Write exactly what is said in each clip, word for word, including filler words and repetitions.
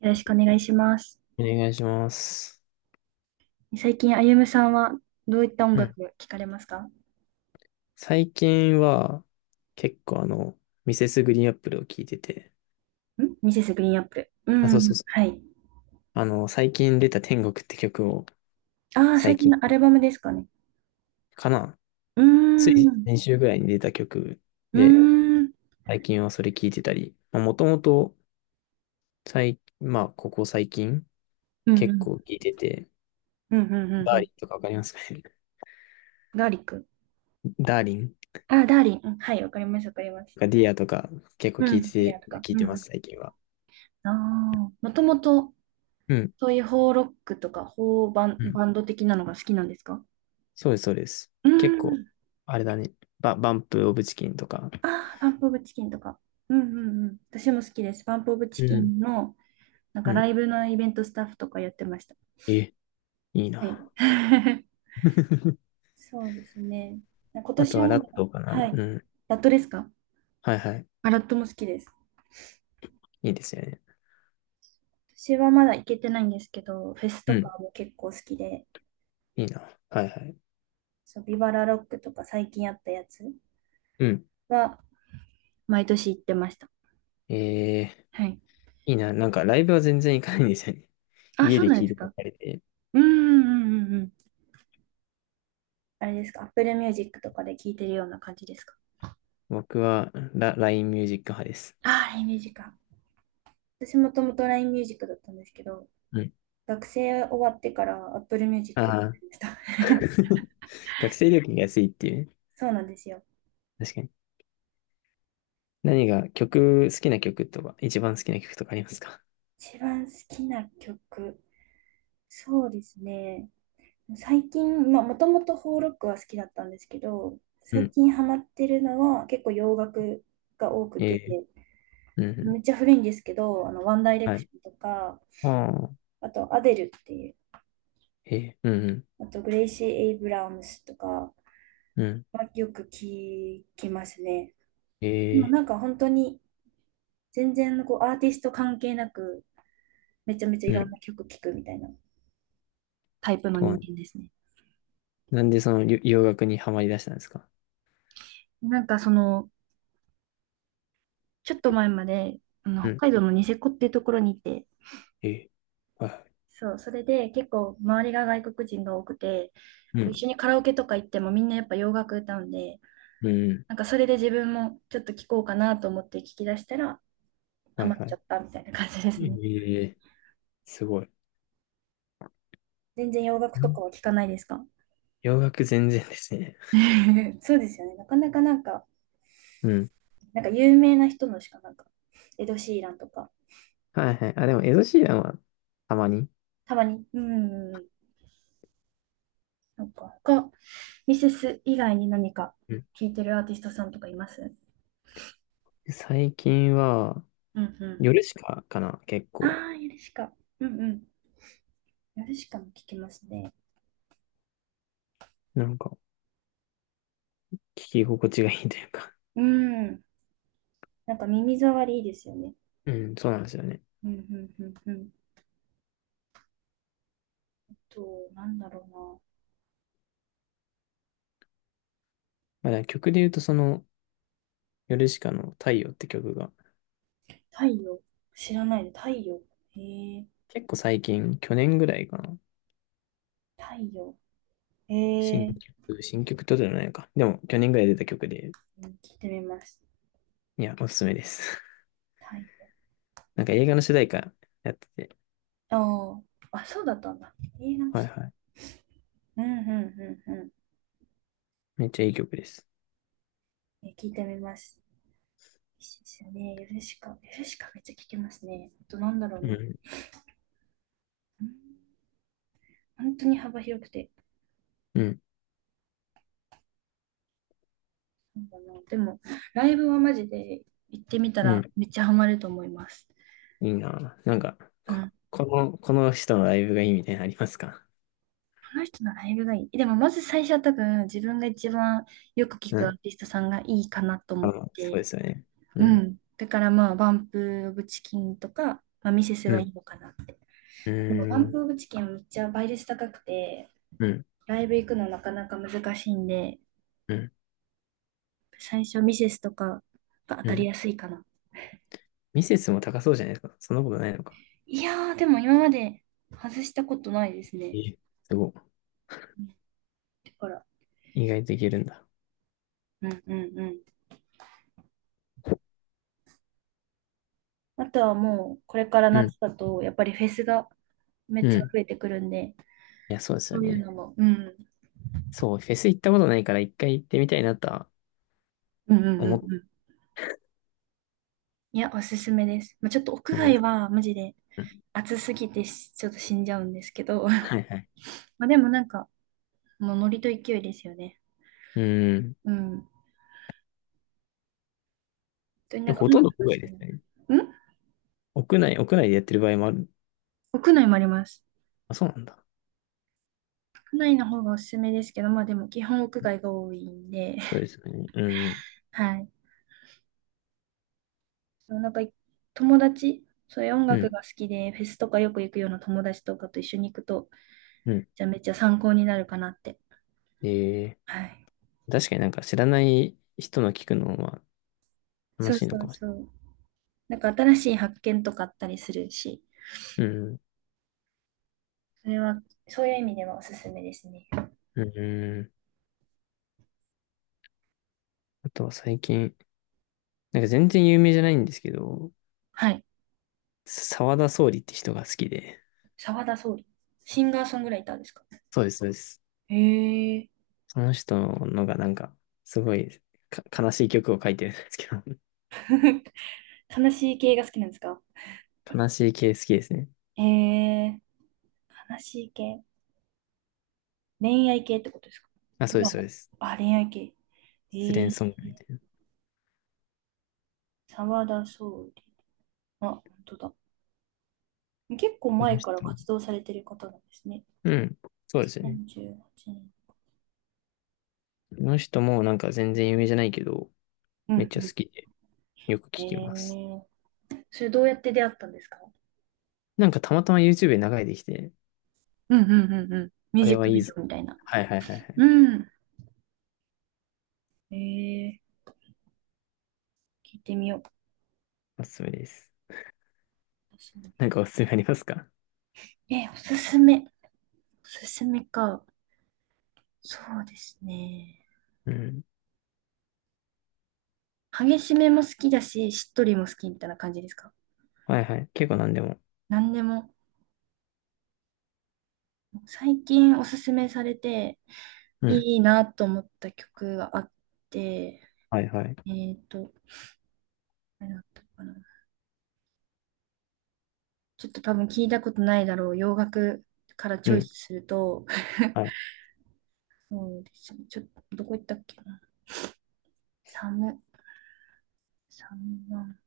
よろしくお願いします。お願いします。最近、あゆむさんはどういった音う楽ん。聴かれますか？最近は、結構あの、ミセスグリーンアップルを聴いてて、んミセスグリーンアップル。うあ、そうそうん、そう。はい。あの、最近出た天国って曲を、ああ、最最近近のアルバムですかね。かな。うーついん、先週ぐらいに出た曲うーで、ん、最近はそれ聴いてたり、まあ、もともと、最、まあ、ここ最近、うん、う結ん、構聴いてて、うん、うん、うダんーうリンとかわかりますかね？ ん。ガーリック。ダーリンああ、ダーリン。うん、はい、わかります、わかります。とかディアとか、結構う聴いてん。リアとて、か。聴いうてまん。す、最近は。ああ、もともと、うん。そういう邦ロックとか、邦バン、うん、バンド的なのが好きなんですか？そうです、そうです。う結構、ん。あれだね。バ、バンプ・オブ・チキンとか。ああ、パンプオブチキンとか。うんうんうん。私も好きです。パンプオブチうキん。ンの、なんうかラん。イブのイベントスタッフとかやってました。え、いいはい。な。そうですね。今あと年ははまラだ、ットかな。はい。うん。ラットですか？はいはい。あ、ラットも好きです。いいですよね。私はまだ行けてないんですけど、フェスうとん。かも結構好きで、いいな。はいはい。そう、ビバラロックとか最近やったやつうん。は毎年行ってました。えー、はい。いいな。なんかライブは全然行かないんですよね。あ、家そうでなん聴でいすてばっか？かりで。うんうんうんうんうん。あれですか？ Apple Music とかで聴いてるような感じですか？僕はラ、ライン ミュージック派です。ああ、ライン Music か。私もともと ライン Music だったんですけど、うん。学生終わってから Apple あ Music にあ。なりました。学生料金が安いっていうね。そうなんですよ。確かに。何が曲、好きな曲とか、一番好きな曲とかありますか？一番好きな曲、そうですね。最近、まあ、もともとフォーロックは好きだったんですけど、う最ん。近ハマってるのは結構洋楽が多くえて、ー、うんうめん。っちゃ古いんですけど、あの、ワンダイレはクい。ションとか、ああ、あと、アデルっていう、へえ、うん、あと、グレイシー・エイブラムスとかうん、うん、はよく聞きますね。へまあ、え、なんか本当に全然こうアーティスト関係なく、めちゃめちゃいうろんん、な曲聴くみたいな。タイプのと人は、間ですね。なんでそのりょ洋楽にはまり出したんですか？なんかそのちょっと前まで、あの、う北ん、海道のニセコっていうところにいて、へえ、はいはい、そう、それで結構周りが外国人が多くて、こうう一ん、緒にカラオケとか行ってもみんなやっぱ洋楽歌うんで、うん、うん、なんかそれで自分もちょっと聴こうかなと思って聞き出したら、ハはいマっはちゃい。ったみたいな感じですね。ええ、すごい。全然洋楽とよかは聞かないですか？ 洋楽全然ですね。そうですよね。なかなかなんか、うん。なんか有名な人のしかなんか、エド・シーランとか、はいはい。あ、でも、エド・シーランはたまに。たまに、うんうん、なんか他、ミセス以外に何かうん。聞いてるアーティストさんとかいます？最近は、うんうん、夜しかかな、結あ構。あ、ヨルシカ。うんうん。ヨルシカも聞きますね。なんか、聞き心地がいいというか。うん。なんか耳障りいいですよね。うん、そうなんですよね。うんうんうんうん。と、なんだろうな。まあ、だから曲で言うと、その、ヨルシカの太陽って曲が、太陽。知らないで、太陽。へえ、結構最近、去年ぐらいかな。太陽。へ新え、曲、新曲ってことじゃないのか。でも、去年ぐらい出た曲で、うん、聞いてみます。いや、おすすめです。太陽。なんか映画の主題歌やってて、ああ、あ、そうだったんだ。映画のはい人。はい。うんうんうんうん。めっちゃいい曲です。え、聞いてみます。いいですよね。ヨルシカ。ヨルシカめっちゃ聞きますね。あと、なんだろううな。ん、うん、本当に幅広くて。うん、なんかな、でも、ライブはマジで行ってみたうらん。めっちゃハマると思います。いいな。なんか、うこ、ん。ここの、この人のライブがいいみたいなのありますか？の人のライブがいい。でも、まず最初は多分自分が一番よく聞うくアーん。ティストさんがいいかなと思あ、っそうて。ですよね。ううん、ん。だからまあ、バンプ・オブ・チキンとか、まあ、ミセスうがん、いいのかなって。うでも、バーンん、プ・オブ・チキンはめっちゃ倍率高くて、うん、ライブ行くのなかなか難しいんで、うん、最初ミセスとかが当うたりん。やすいかな。ミセスも高そうじゃないですか。そんなことないのか。いやー、でも今まで外したことないですね。え、すごだから、い。意外といけるんだ。うんうんうん。あとはもう、これからうん、夏だと、やっぱりフェスがめっうちゃん。増えてくるんで、いや、そうですそよういうね。のも、うん、そう、フェス行ったことないから一回行ってみたいなとはうんうんう思っんうん。いや、おすすめです。まあ、ちょっと屋たんで外す。は、マジでうん。暑すぎてしちょっと死んじゃうんですけど、はいはい。まあでもなんか、もうノリと勢いですよね。うん。うん。本当になでんもかほ音とん楽ど屋が好外きですね。な。ん屋内、屋内でやってる場合もある。屋内もあります。あ、そうなんだ。屋内の方がおすすめですけど、まあでも基本屋外が多いんで、そうで すね。うん。はい。そうなんか、友達、そういう音う楽ん。が好きで、フェスとかよく行くような友達とかと一緒に行くと、うん。じゃあめっちゃ参考になるかなって。えはい。ー、確かになんか知らない人の聞くのは楽そうしいそのかうもしそう。なんか新しい発見とかあったりするし、れない。うん。それは、そういう意味ではおすすめですね。うん。あとは最近、なんか全然有名じゃないんですけど、はい。沢田総理って人が好きで。澤田総理。シンガーソングライターですか？そうです、そうです。へえ。その人のがなんか、すごいか悲しい曲を書いてるんですけど。悲しい系が好きなんですか？悲しい系好きですね。へえ。悲しい系。恋愛系ってことですか？あ、そうでではす、そうです。あ、恋愛系。え失ー、恋ソングみたい沢田総理。あ、本当だ。結構な。こ前のから人も。活動されてる方なんですね。うん。そうですよね。にせんじゅうはちねん。この人もなんか全然有名じゃないけど、うめっんちゃう好ん。きで、よく聞きます。え、それどうやって出会ったんですか？なんかたまたま YouTube で流れてきて、うんうんうんうん。ミュあージれッはクいビいデぞ。オみたいな。はいはいはいはい。うん。えー、聞いてみよう。おすすめです。そう。なんかおすすめありますか？えー、おすすめ。おすすめか。そうですね。うん。激しめも好きだし、しっとりも好きみたいな感じですか？はいはい。結構何でも。何でも。最近おすすめされて、うん。いいなと思った曲があって、はいはい。えっと、あれだったかな。ちょっと多分聞いたことないだろう。洋楽からチうョイスん。すると、はい。そうですね。ちょっと、どこ行ったっけな。サム、サムワン、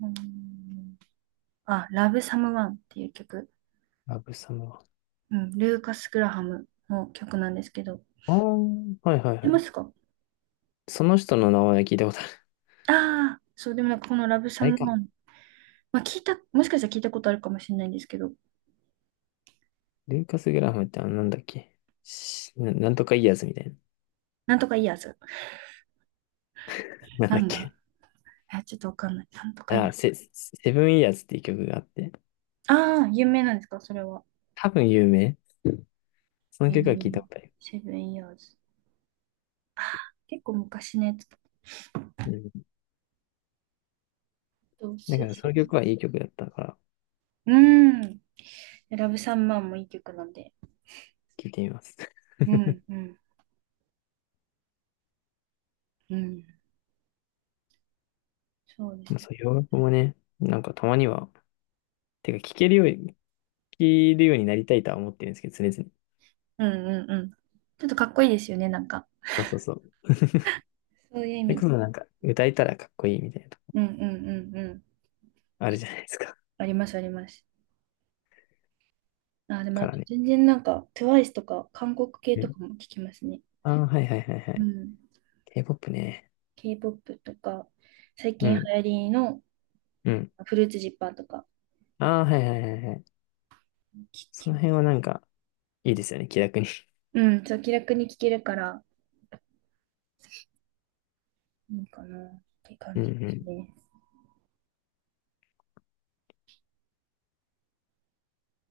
うん、あ、ラブサムワンっていう曲。ラブサムは。うん、ルーカス・グラハムの曲なんですけど。知っああ、はいはいてはまい。すか？その人の名前は聞いたことある。ああー、そう、でもなんかこのラブサあれムか。ワン、まあ聞いた、もしかしたら聞いたことあるかもしれないんですけど、ルーカス・グラハムってあのなんだっけ。しな、なんとかイヤーズみたいな。なんとかいいやつ。なんなだっんだけ。え、ちょっとわかんない。なんとかいあ、い。セ、セブンイヤーズっていう曲があって、ああ、有名なんですかそれは？多分有名。そえの曲は聞いたー、ことある。セブンイヤーズ。ああ、結構昔のやつ。うん。おだすからそすの曲はいい曲だったから、め。うん。ラブサムワンもいい曲なんで。聞いてみます。うん、うん、うん。そうでますあね。そう、洋楽もね、なんかたまには、てか聞けるように、聞けるようになりたいとは思ってるんですけど、常々。うんうんうん。ちょっとかっこいいですよね、なんか。そうそうそう。そういう意それ味こで。そなんか、歌えたらかっこいいみたいな、うんうんうんうん。あるじゃないですか。ありますあります。あ、でもかあらとね。全然なんか、トゥワイスとか韓国系うとん。かも聞きますね。ああ、はいはいはいはうい。ん。K-ケーポップ ね。K-ポップ とか、最う近流ん、行りのうん。フルーツジッパーとかああ、はいはいはいはい。聞そきのま辺す。はなんか、いいですよね、気楽に。うん、そう、気楽に聞けるからいいかなってう感んじでうすんね。